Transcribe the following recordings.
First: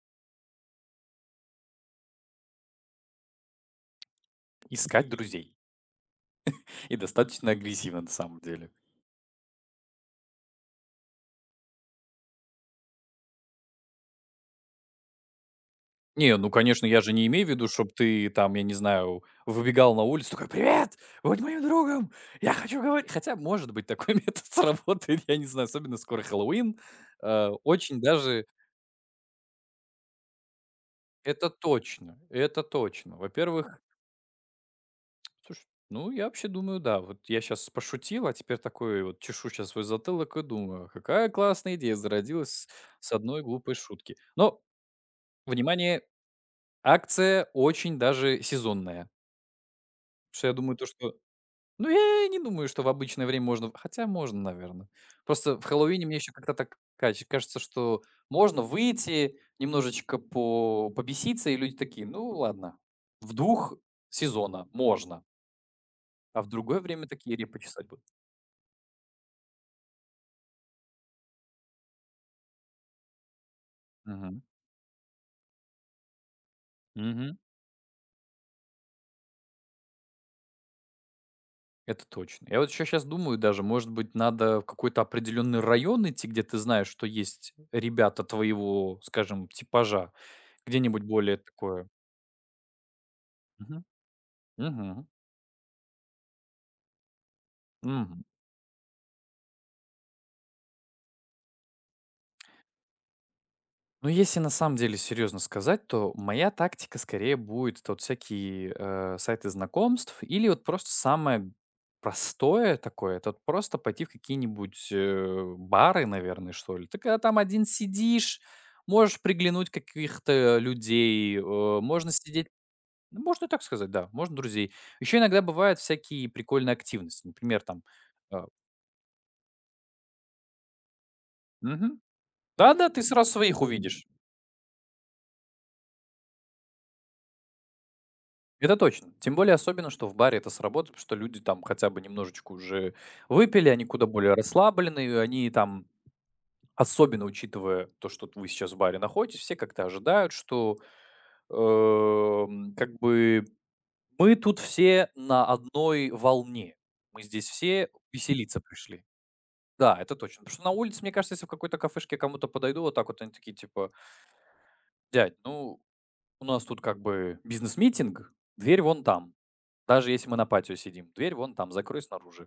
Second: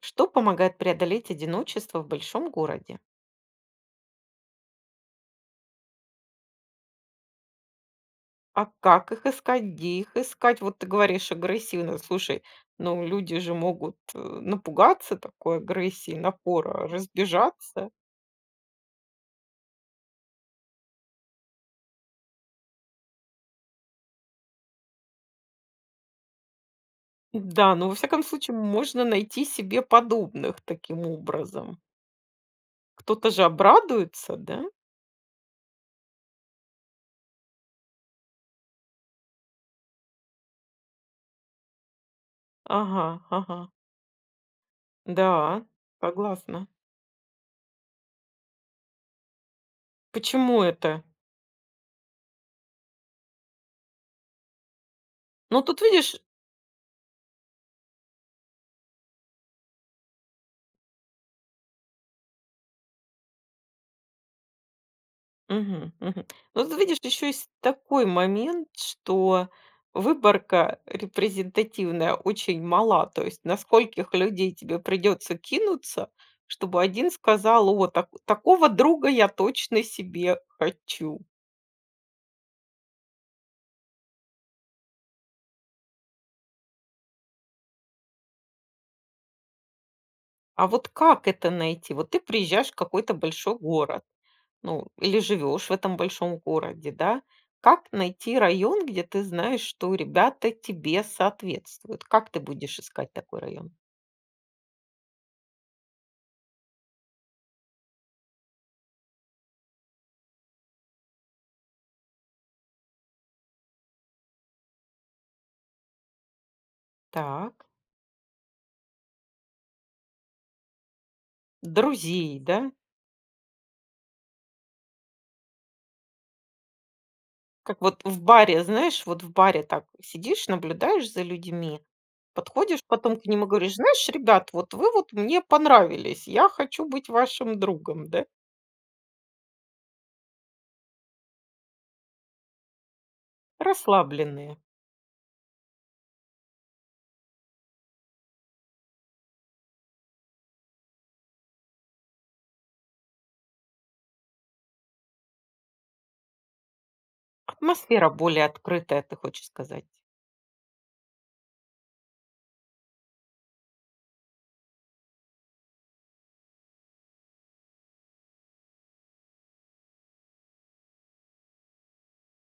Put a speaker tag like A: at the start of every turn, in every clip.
A: Что помогает преодолеть одиночество в большом городе?
B: Искать друзей. И достаточно агрессивно на самом
A: А
B: деле.
A: как их искать? Где их искать? Вот ты говоришь агрессивно. Слушай, ну люди же могут напугаться такой агрессии,
B: Не, ну, конечно,
A: напора,
B: я же не имею в виду, чтобы
A: разбежаться.
B: ты там, я не знаю, выбегал на улицу, такой: "Привет! Будь моим другом! Я хочу говорить!" Хотя, может быть, такой метод сработает, я не знаю, особенно скоро Хэллоуин.
A: Да, но во
B: Очень
A: всяком
B: даже
A: случае можно найти себе подобных таким
B: это
A: образом.
B: точно, это точно.
A: Кто-то же
B: Во-первых,
A: обрадуется, да?
B: слушай, ну, я вообще думаю, да, вот я сейчас пошутил, а теперь такой вот чешу сейчас свой затылок и думаю: "Какая классная идея зародилась
A: Ага,
B: с одной
A: ага.
B: глупой шутки". Но,
A: Да,
B: внимание,
A: согласна.
B: акция очень даже сезонная. Потому что я
A: Почему
B: думаю, то,
A: это?
B: что ну, я и не думаю, что в обычное время можно. Хотя можно, наверное. Просто
A: Ну,
B: в
A: тут
B: Хэллоуине мне
A: видишь.
B: еще как-то так кач кажется, что можно выйти, немножечко по побеситься, и люди такие: "Ну ладно, в 2 сезона можно,
A: Мгм, мгм.
B: а в
A: Ну, тут
B: другое
A: видишь,
B: время
A: еще
B: такие
A: есть
B: репы чесать будут".
A: такой момент, что выборка репрезентативная очень мала. То есть на скольких людей тебе придется кинуться, чтобы один
B: Мгм.
A: сказал: о, такого друга я точно себе хочу.
B: Это точно. Я вот еще щас думаю даже, может быть, надо в какой-то определенный район идти, где ты знаешь, что есть ребята твоего, скажем, типажа.
A: А вот
B: Где-нибудь
A: как
B: более
A: это
B: такое.
A: найти? Вот ты приезжаешь в какой-то большой
B: Мгм.
A: город, ну,
B: Мгм.
A: или живешь в этом большом городе, да? Как
B: Мгм.
A: найти район, где ты знаешь, что ребята тебе соответствуют? Как ты будешь искать такой район?
B: Ну, если на самом деле серьезно сказать, то моя тактика скорее будет вот всякие сайты знакомств или вот просто самое простое такое, это вот просто пойти в какие-нибудь бары, наверное, что ли. Ты когда там один
A: Так.
B: сидишь, можешь приглянуть каких-то людей, можно
A: Друзей,
B: сидеть,
A: да?
B: ну, можно и так сказать, да, можно друзей. Еще иногда бывают всякие прикольные активности, например,
A: Как
B: там…
A: вот в
B: э,
A: баре, знаешь, вот в баре так сидишь, наблюдаешь за людьми,
B: мгм.
A: подходишь
B: Да-да, ты
A: потом к
B: сразу
A: ним и
B: своих
A: говоришь:
B: увидишь.
A: "Знаешь, ребят, вот вы вот мне понравились, я хочу быть вашим другом", да?
B: Это точно. Тем более, особенно, что в баре это сработает, потому что люди там хотя бы немножечко уже выпили, они куда более
A: Расслабленные.
B: расслаблены, и они там, особенно учитывая то, что вы сейчас в баре находитесь, все как-то ожидают, что как бы мы тут все на одной волне. Мы здесь все
A: Атмосфера более
B: веселиться
A: открытая,
B: пришли.
A: ты хочешь сказать.
B: Да, это точно. Потому что на улице, мне кажется, если в какой-то кафешке я кому-то подойду, вот так вот они такие, типа, дядь, ну, у нас тут как бы бизнес-митинг, дверь вон там. Даже если мы на патио сидим, дверь вон там, закрой снаружи.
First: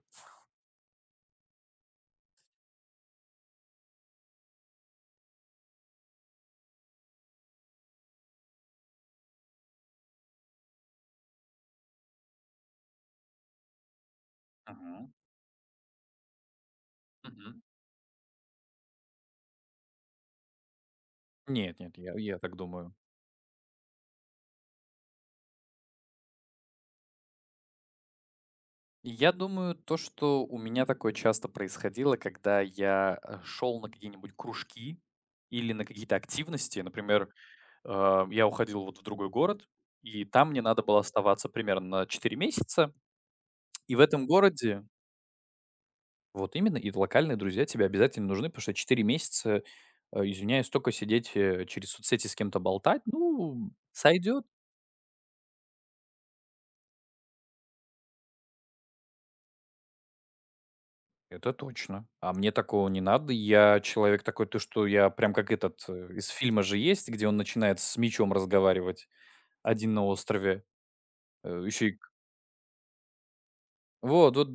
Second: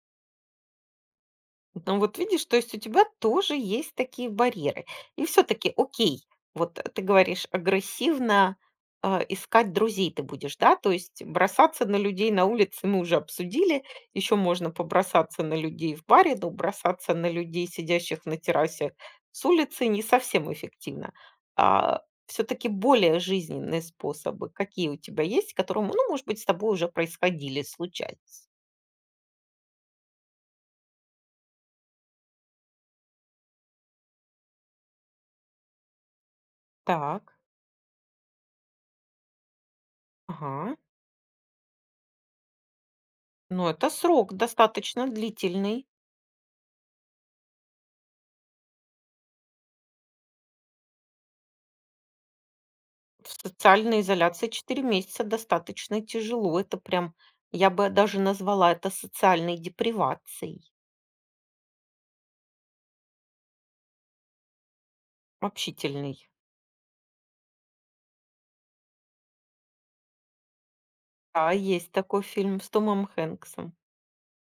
A: Ну вот видишь, то есть у тебя тоже есть такие барьеры. И все-таки, окей, вот ты говоришь, агрессивно искать друзей ты будешь, да? То есть бросаться на людей на улице мы уже обсудили, еще можно
B: Мгм.
A: побросаться на людей в баре, но бросаться на
B: Мгм.
A: людей, сидящих на террасе с улицы, не совсем эффективно.
B: Нет, нет, я так
A: Все-таки
B: думаю.
A: более жизненные способы, какие у тебя есть, которые, ну, может быть, с тобой уже происходили, случались.
B: Я думаю, то, что у меня такое часто происходило, когда я шел на какие-нибудь кружки или на какие-то активности.
A: Так,
B: Например, я уходил вот в другой город, и там мне
A: ага.
B: надо было оставаться примерно на 4 месяца.
A: Но это
B: И в этом
A: срок
B: городе
A: достаточно длительный.
B: вот именно, и локальные друзья тебе обязательно нужны, потому что 4 месяца, извиняюсь, только сидеть, через соцсети с кем-то болтать,
A: В
B: ну,
A: социальной
B: сойдет.
A: изоляции 4 месяца достаточно тяжело. Это прям, я бы даже назвала это социальной депривацией
B: Это точно. А мне такого не надо. Я человек такой, то что я прям как этот,
A: общительной.
B: из фильма же есть, где он начинает с мечом разговаривать один на острове.
A: А
B: Э, еще
A: есть
B: и к
A: такой фильм с Томом Хэнксом.
B: Вот вот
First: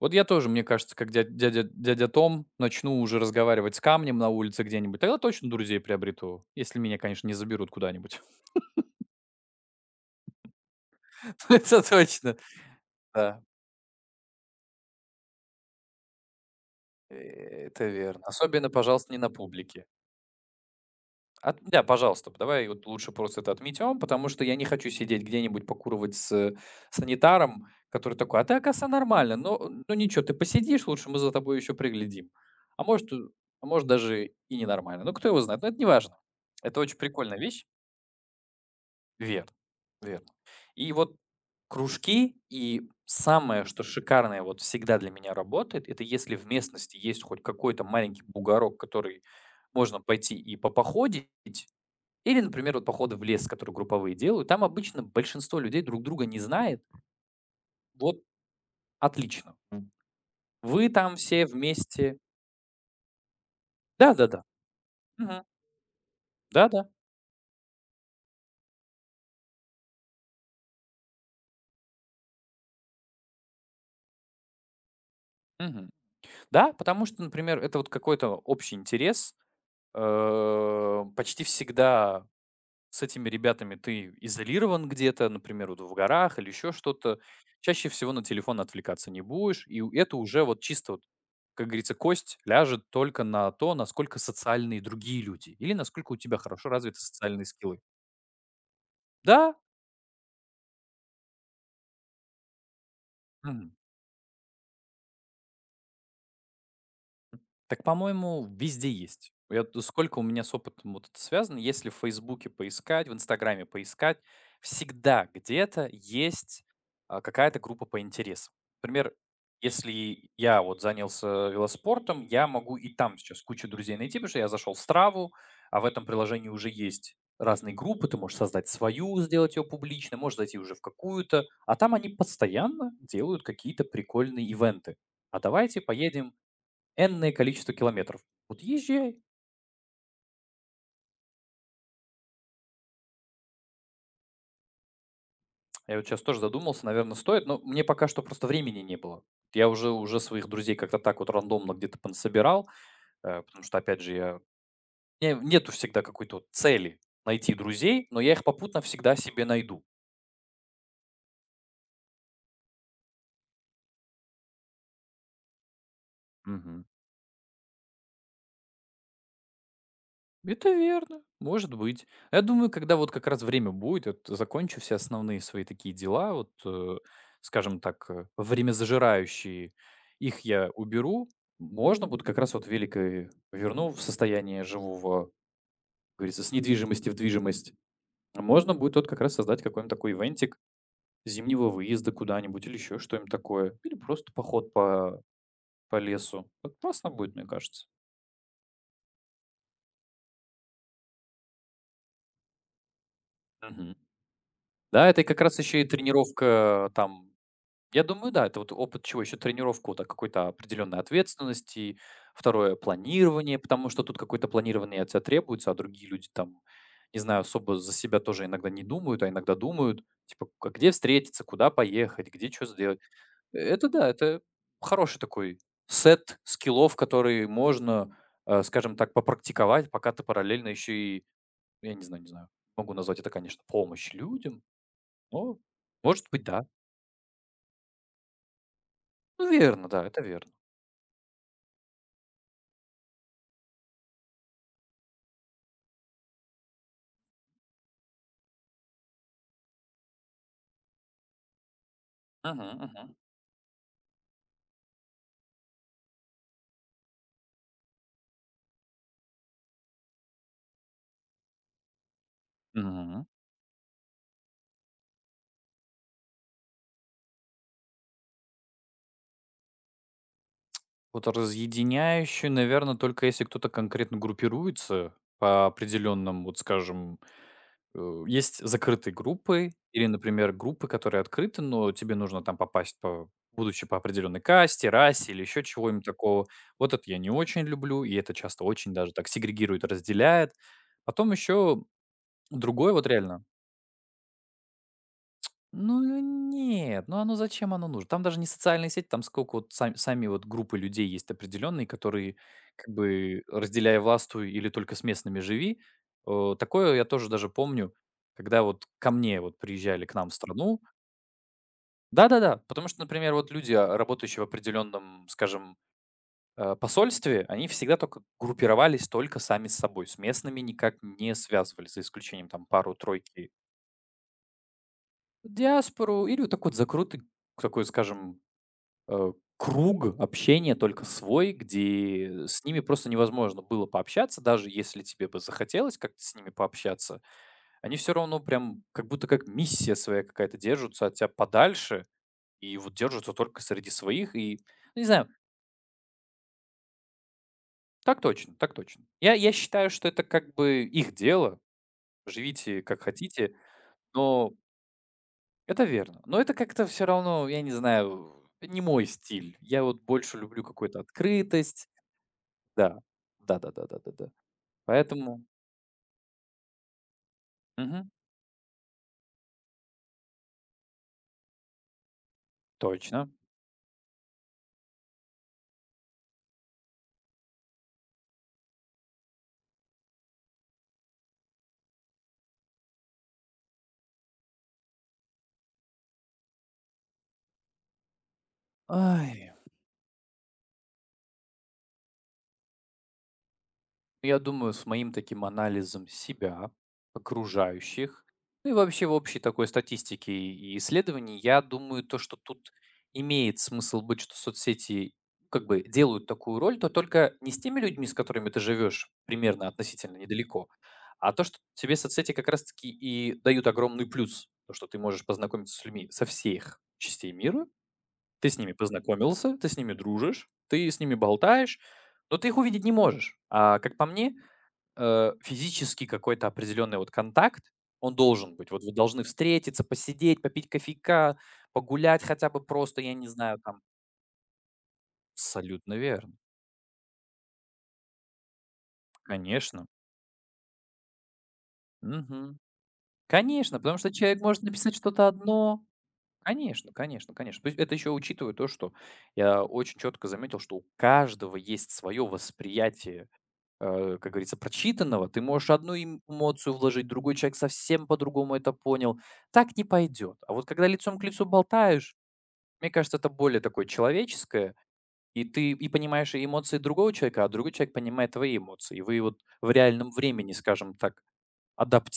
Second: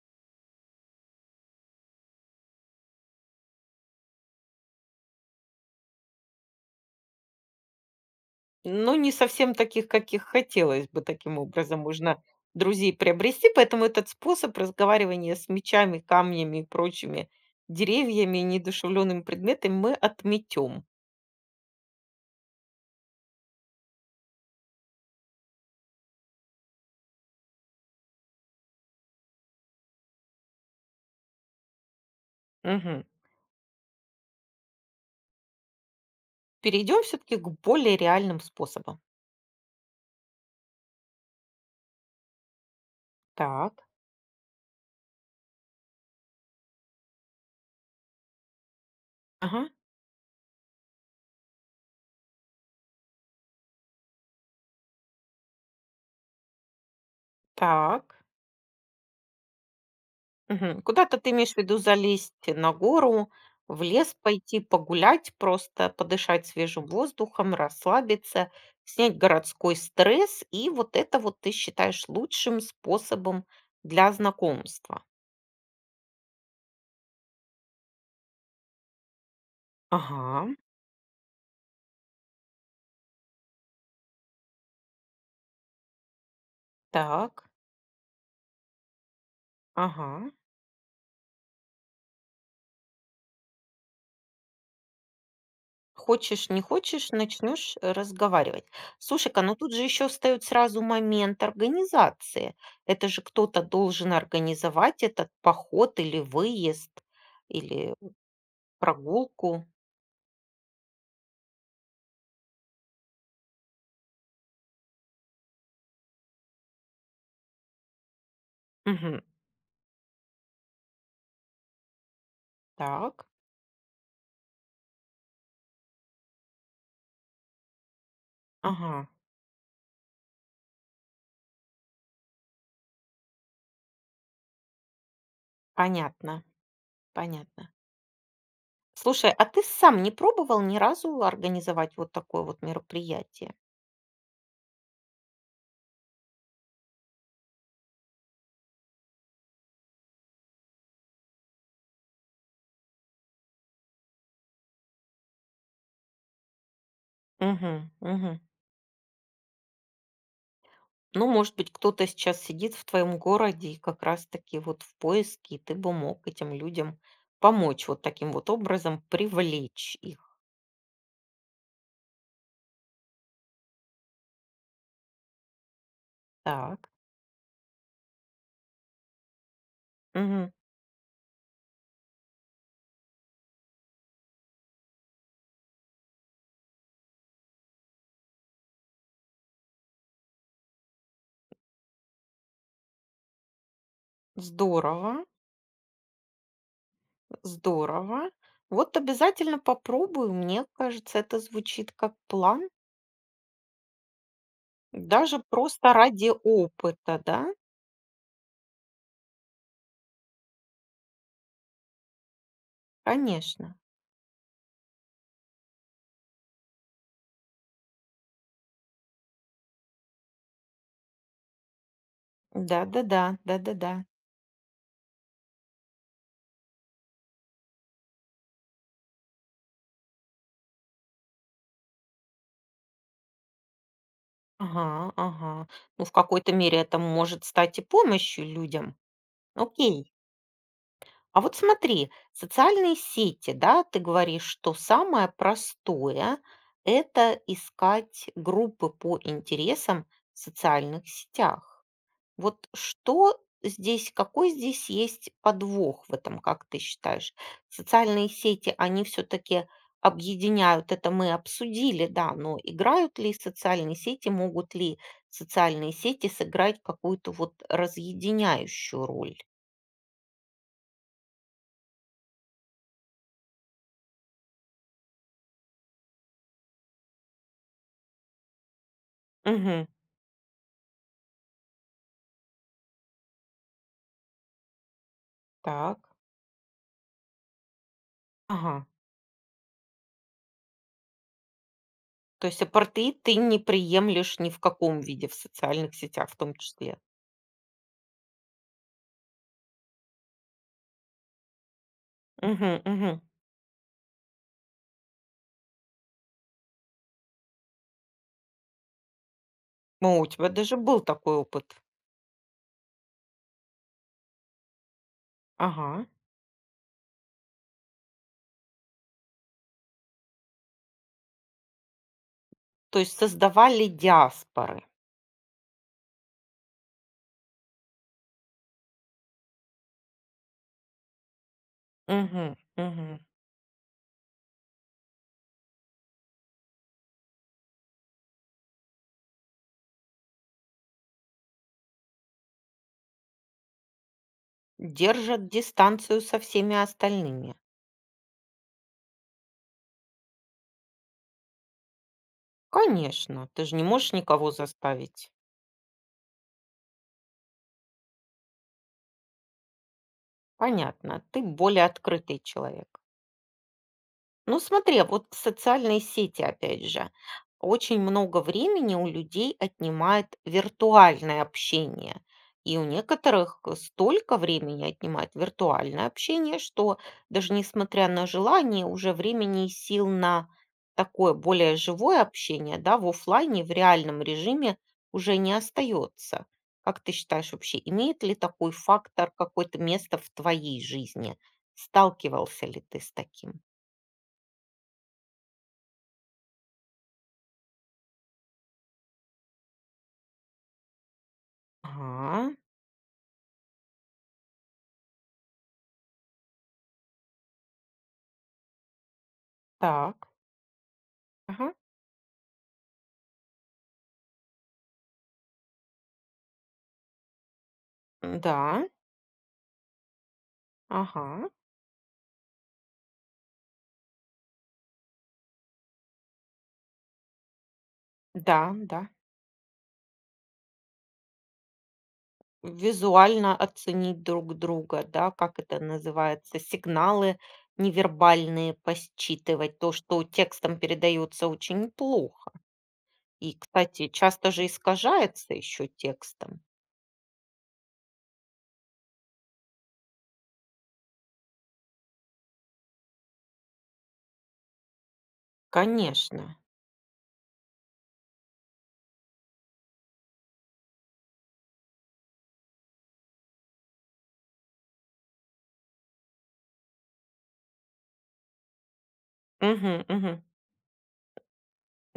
B: вот я тоже, мне кажется, как дядя Том, начну уже разговаривать с камнем на улице где-нибудь, тогда точно друзей приобрету, если меня, конечно, не заберут куда-нибудь.
A: Но не совсем таких, каких хотелось бы. Таким образом
B: Это
A: можно
B: точно,
A: друзей
B: да.
A: приобрести. Поэтому этот способ разговаривания с мечами, камнями и прочими
B: Это верно.
A: деревьями и
B: Особенно, пожалуйста, не
A: недушевленными
B: на
A: предметами
B: публике.
A: мы отметем.
B: От да, пожалуйста, давай вот лучше просто это отметим, потому что я не хочу сидеть где-нибудь покуривать с санитаром, который такой: "А ты, оказывается, нормально, но ну ничего, ты посидишь лучше, мы за тобой еще приглядим". А может, э, а может, даже и ненормально. Ну, кто его знает, но это не важно. Это очень
A: Перейдем все-таки
B: прикольная
A: к
B: вещь.
A: более реальным способам.
B: Верно, верно. И вот кружки, и самое, что
A: Так.
B: шикарное вот всегда для меня работает, это если в местности есть хоть какой-то маленький бугорок, который
A: Ага.
B: можно пойти и попоходить, или, например, вот походы в лес, которые групповые делают, там обычно большинство людей друг друга не знает.
A: Так.
B: Вот отлично. М.
A: Мгм.
B: Вы там
A: Куда-то ты
B: все
A: имеешь в виду
B: вместе.
A: залезть на гору, в лес
B: Да-да-да.
A: пойти погулять,
B: Мгм.
A: просто подышать свежим
B: Да-да.
A: воздухом, расслабиться, снять городской стресс, и вот это вот ты считаешь лучшим способом для знакомства.
B: Мгм. Да, потому что, например, это вот какой-то общий интерес.
A: Ага,
B: Почти всегда с этими ребятами ты изолирован где-то, например, вот в горах или еще что-то.
A: так,
B: Чаще всего на телефон отвлекаться не будешь, и это
A: ага.
B: уже вот чисто вот, как говорится, кость ляжет только на то, насколько социальные другие люди или насколько у тебя
A: Хочешь, не
B: хорошо развиты
A: хочешь,
B: социальные
A: начнешь
B: скиллы.
A: разговаривать. Слушай-ка,
B: Да,
A: ну тут же еще встает сразу момент организации. Это же кто-то
B: мгм.
A: должен организовать этот поход или выезд,
B: Так,
A: или
B: по-моему, везде есть. Я
A: прогулку.
B: т Сколько у меня с опытом вот это связано, если в "Фейсбуке" поискать, в "Инстаграме" поискать, всегда где-то есть, какая-то группа по интересам. Например,
A: Мгм.
B: если я вот занялся велоспортом, я могу и там
A: Так,
B: сейчас кучу друзей найти, потому что я зашел в "Страву", а в этом приложении уже есть разные группы. Ты можешь создать
A: ага,
B: свою, сделать ее публичной, можешь зайти уже в какую-то, а там они постоянно делают какие-то прикольные ивенты. "А давайте поедем
A: понятно,
B: энное
A: понятно.
B: количество километров. Вот езжай.
A: Слушай, а ты сам не пробовал ни разу организовать вот такое вот мероприятие?
B: Я вот сейчас тоже задумался, наверное, стоит, но мне пока что просто времени не было. Я уже своих друзей как-то так вот рандомно где-то понасобирал, потому что, опять же, я не нету всегда какой-то вот цели найти друзей, но я
A: Угу.
B: их попутно всегда себе найду.
A: Ну, может быть, кто-то сейчас сидит в твоем городе и как раз-таки вот в поиске, и ты бы мог этим людям помочь вот таким вот образом привлечь их.
B: Это верно, может быть. Я думаю, когда вот как раз время будет, вот закончу все основные свои такие дела, вот,
A: Так,
B: скажем так, время зажирающие, их
A: мгм.
B: я уберу, можно будет как раз вот велик и верну в состояние живого, как говорится, с недвижимости в движимость. А можно будет вот как раз создать какой-нибудь такой ивентик зимнего выезда куда-нибудь или еще что-нибудь такое. Или просто поход
A: Здорово,
B: по лесу. Вот классно будет, мне кажется.
A: здорово. Вот обязательно попробую, мне кажется, это звучит как план,
B: Мгм. Да, это и
A: даже
B: как раз еще и
A: просто ради
B: тренировка
A: опыта,
B: там
A: да?
B: я думаю, да, это вот опыт чего? Еще тренировку, вот, какой-то определенной ответственности, второе планирование,
A: Конечно.
B: потому что тут какое-то планирование от тебя требуется, а другие люди там, не знаю, особо за себя тоже иногда не думают, а иногда думают, типа, где встретиться, куда поехать, где что сделать.
A: Да-да-да,
B: Это
A: да-да-да.
B: да, это хороший такой сет скиллов, которые можно, скажем так, попрактиковать, пока ты параллельно еще и, я не знаю, не знаю, могу назвать это, конечно, помощь людям,
A: Ага,
B: но,
A: ага. Ну, в
B: может быть,
A: какой-то
B: да.
A: мере это может стать и помощью людям.
B: Ну, верно, да,
A: Окей.
B: это верно.
A: А вот смотри, социальные сети, да, ты говоришь, что самое простое — это искать группы по интересам в социальных сетях. Вот
B: Мгм, мгм.
A: что здесь, какой здесь есть подвох в этом, как ты считаешь? Социальные сети, они все-таки объединяют, это мы обсудили, да, но играют
B: Мгм.
A: ли социальные сети, могут ли социальные сети сыграть какую-то вот разъединяющую роль?
B: Вот разъединяющий, наверное, только если кто-то конкретно группируется по определенным, вот скажем, есть закрытые группы
A: Угу,
B: или, например, группы, которые открыты, но тебе нужно там попасть по будучи по определенной касте, расе или еще
A: так,
B: чего-нибудь такого. Вот это я не очень люблю, и это часто
A: ага.
B: очень даже так сегрегирует, разделяет. Потом еще
A: То есть
B: другое, вот
A: апартеид ты
B: реально,
A: не приемлешь ни в каком виде, в социальных
B: ну
A: сетях в том числе.
B: нет, ну оно зачем оно нужно? Там даже не социальные сети, там сколько вот сами вот группы людей есть определенные, которые
A: Мгм,
B: как
A: мгм.
B: бы разделяя властвуй или только с местными живи. Такое я тоже даже помню, когда вот ко мне вот приезжали к
A: О, у
B: нам в
A: тебя даже
B: страну.
A: был такой опыт.
B: Да-да-да, потому что, например, вот люди, работающие в определенном, скажем,
A: Ага.
B: посольстве, они всегда только группировались только сами с собой, с местными никак не связывались, за исключением там
A: То есть
B: пару-тройки
A: создавали диаспоры.
B: диаспору или вот такой вот закрытый такой, скажем, круг общения только свой, где
A: Мгм,
B: с ними просто
A: мгм.
B: невозможно было пообщаться, даже если тебе бы захотелось как-то с ними пообщаться. Они все равно прям как будто как миссия своя какая-то держатся от тебя подальше и вот держатся только среди своих. И, ну, не знаю,
A: Держат дистанцию со всеми остальными.
B: так точно, так точно. Я считаю, что это как бы их дело, живите как
A: Конечно,
B: хотите,
A: ты же не можешь никого
B: но
A: заставить.
B: это верно. Но это как-то все равно, я не знаю, не мой стиль. Я вот больше люблю какую-то
A: Понятно, ты более
B: открытость.
A: открытый человек.
B: Да, да, да, да, да, да. да.
A: Ну, смотри, а вот
B: Поэтому
A: социальные сети, опять же, очень
B: мгм.
A: много времени у людей отнимает виртуальное общение. И у
B: Точно.
A: некоторых столько времени отнимает виртуальное общение, что даже несмотря на желание, уже времени и сил на такое более живое общение, да, в оффлайне, в реальном режиме уже не остается. Как ты считаешь вообще, имеет ли такой фактор
B: Ай,
A: какое-то место в твоей жизни? Сталкивался ли ты с таким?
B: я думаю, с моим таким анализом себя, окружающих, ну и вообще в общей такой статистике и исследований, я думаю, то, что
A: Ага,
B: тут имеет смысл быть, что соцсети как бы делают такую роль, то только не с теми людьми, с которыми ты живешь примерно относительно
A: так,
B: недалеко, а то, что
A: ага,
B: тебе соцсети как раз-таки и дают огромный плюс, то, что ты можешь познакомиться с людьми со всех частей мира, ты с ними
A: да,
B: познакомился, ты с ними дружишь, ты с ними
A: ага,
B: болтаешь, но ты их увидеть не можешь. А как по мне, физически какой-то определенный вот контакт, он должен
A: да,
B: быть. Вот вы
A: да.
B: должны встретиться, посидеть, попить кофейка, погулять хотя бы просто, я не
A: Визуально
B: знаю, там.
A: оценить друг друга, да, как это
B: Абсолютно верно.
A: называется, сигналы невербальные посчитывать,
B: Конечно.
A: то, что текстом передается очень плохо.
B: Мгм.
A: И,
B: Конечно, потому
A: кстати,
B: что человек
A: часто
B: может
A: же
B: написать что-то
A: искажается
B: одно.
A: еще текстом.
B: Конечно, конечно, конечно. То есть это еще учитывая то, что я очень четко заметил, что у каждого есть свое восприятие как говорится, прочитанного, ты можешь одну им
A: Конечно.
B: эмоцию вложить, другой человек совсем по-другому это понял. Так не пойдет. А вот когда лицом к лицу болтаешь, мне кажется, это более такое человеческое, и ты и понимаешь и эмоции другого человека, а другой человек понимает твои эмоции. И вы вот в
A: Мгм,
B: реальном
A: мгм.
B: времени, скажем так,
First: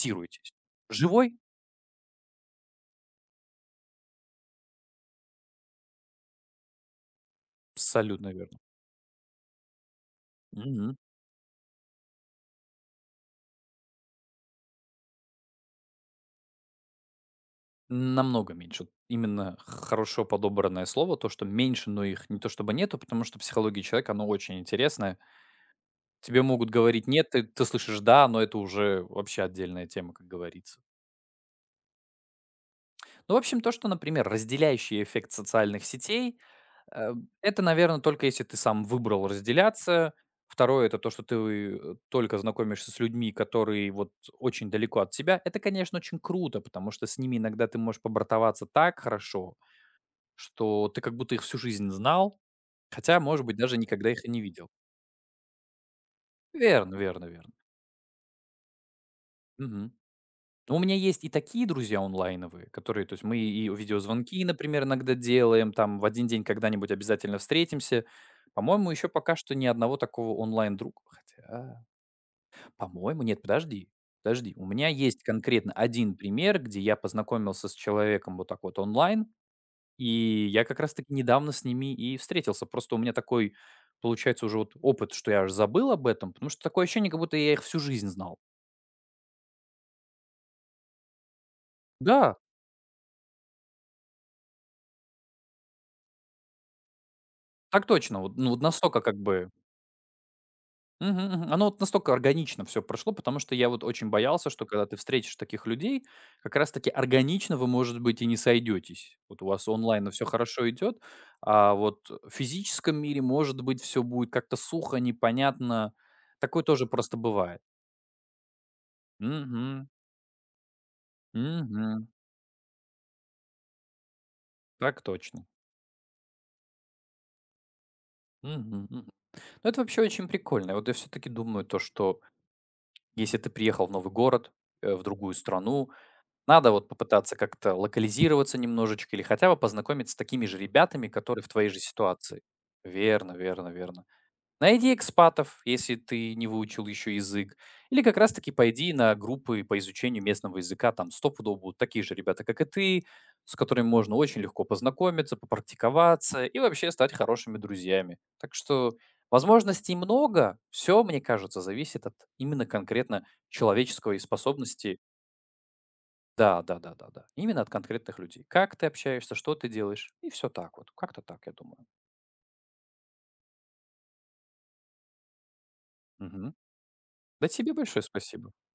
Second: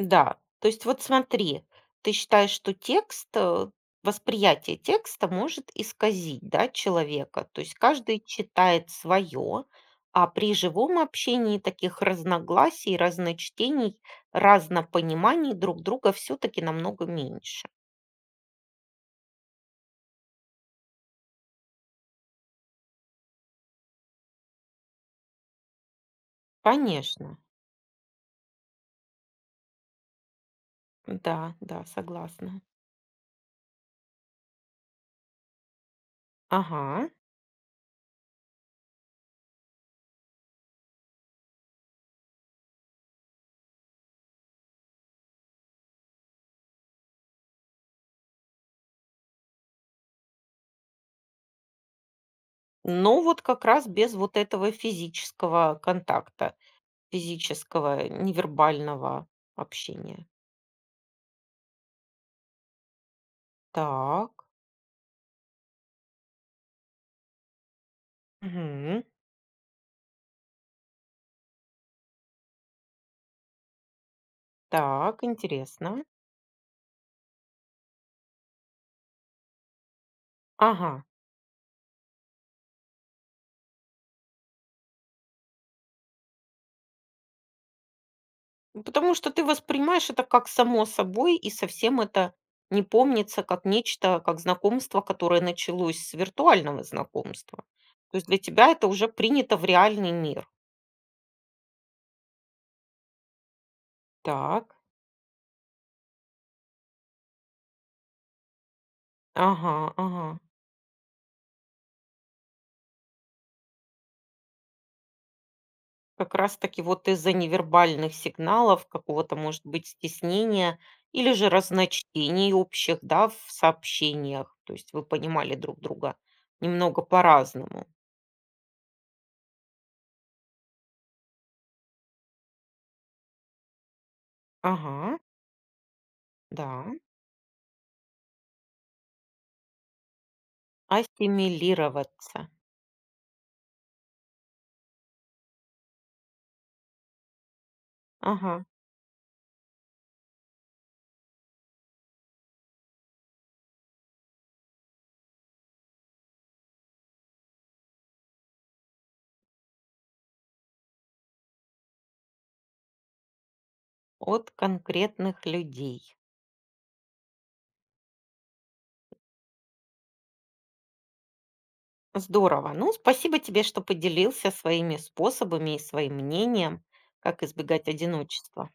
A: Да, то есть вот
B: Живой?
A: смотри, ты считаешь, что текст, восприятие текста может исказить, да, человека. То есть каждый
B: Абсолютно верно.
A: читает свое, а при
B: Мгм.
A: живом общении таких разногласий, разночтений, разнопониманий друг друга все-таки намного меньше.
B: Намного меньше. Именно хорошо подобранное слово, то, что меньше, но их не то чтобы нету, потому что психология человека, оно очень интересное, тебе могут говорить нет,
A: Конечно,
B: ты слышишь да, но это уже вообще отдельная тема, как говорится.
A: да, да, согласна.
B: Ну, в общем, то, что, например, разделяющий эффект социальных сетей,
A: Ага.
B: э, это, наверное, только если ты сам выбрал разделяться. Второе, это то, что ты только знакомишься с людьми, которые вот очень далеко от тебя. Это, конечно, очень круто, потому что с ними иногда ты можешь побратоваться так хорошо, что ты как будто их всю жизнь знал, хотя,
A: Но вот
B: может быть,
A: как
B: даже
A: раз
B: никогда
A: без
B: их и
A: вот
B: не видел.
A: этого физического контакта,
B: Верно, верно, верно.
A: физического невербального
B: Мгм.
A: общения.
B: У меня есть и такие друзья онлайновые, которые, то есть мы и
A: Так.
B: видеозвонки, например, иногда делаем, там в один день когда-нибудь обязательно встретимся. По-моему,
A: Мгм.
B: еще пока что ни одного такого онлайн-друга. Хотя, по-моему, нет, подожди, подожди. У меня
A: Так,
B: есть конкретно
A: интересно.
B: один пример, где я познакомился с человеком вот так вот онлайн, и я как
A: Ага.
B: раз-таки недавно с ними и встретился. Просто у меня такой, получается, уже вот опыт, что я аж забыл об этом, потому что такое ощущение, как будто я их всю жизнь знал.
A: Ну, потому что ты воспринимаешь это как само собой, и совсем это
B: Да,
A: не помнится как нечто, как знакомство, которое началось с виртуального знакомства.
B: так
A: То
B: точно.
A: есть
B: Вот,
A: для
B: ну, вот
A: тебя это
B: настолько
A: уже
B: как бы
A: принято в реальный мир.
B: мгм, мгм. Оно вот настолько органично все прошло, потому что я вот очень боялся, что
A: Так,
B: когда ты встретишь таких людей, как раз таки органично вы, может быть, и не сойдетесь. Вот у вас
A: ага,
B: онлайн все
A: ага.
B: хорошо идет, а вот в физическом мире, может быть, все будет как-то сухо, непонятно.
A: Как
B: Такое
A: раз-таки
B: тоже
A: вот
B: просто
A: из-за
B: бывает.
A: невербальных сигналов, какого-то, может
B: Мгм,
A: быть, стеснения или же
B: мгм.
A: разночтений общих, да, в сообщениях. То есть
B: Так
A: вы
B: точно.
A: понимали друг друга немного по-разному.
B: Мгм, мгм. Ну, это вообще очень прикольно. И вот я все-таки думаю то, что если ты приехал в новый город, в
A: Ага.
B: другую страну, надо вот
A: Да,
B: попытаться как-то локализироваться немножечко или хотя бы познакомиться с такими же ребятами, которые в твоей же ситуации.
A: ассимилироваться.
B: Верно, верно, верно. Найди экспатов, если ты не выучил еще язык. Или как раз-таки
A: Ага,
B: пойди на группы по изучению местного языка. Там стопудово будут такие же ребята, как и ты, с которыми можно очень легко познакомиться, попрактиковаться и вообще стать хорошими друзьями. Так что возможностей много. Все, мне кажется, зависит от именно конкретно человеческой
A: от
B: способности,
A: конкретных людей.
B: да, да-да-да-да. Именно от конкретных людей. Как ты общаешься, что ты делаешь, и все так вот. Как-то так, я думаю.
A: Здорово. Ну, спасибо тебе, что поделился своими способами и своим
B: Мгм.
A: мнением, как
B: Да тебе
A: избегать
B: большое спасибо.
A: одиночества.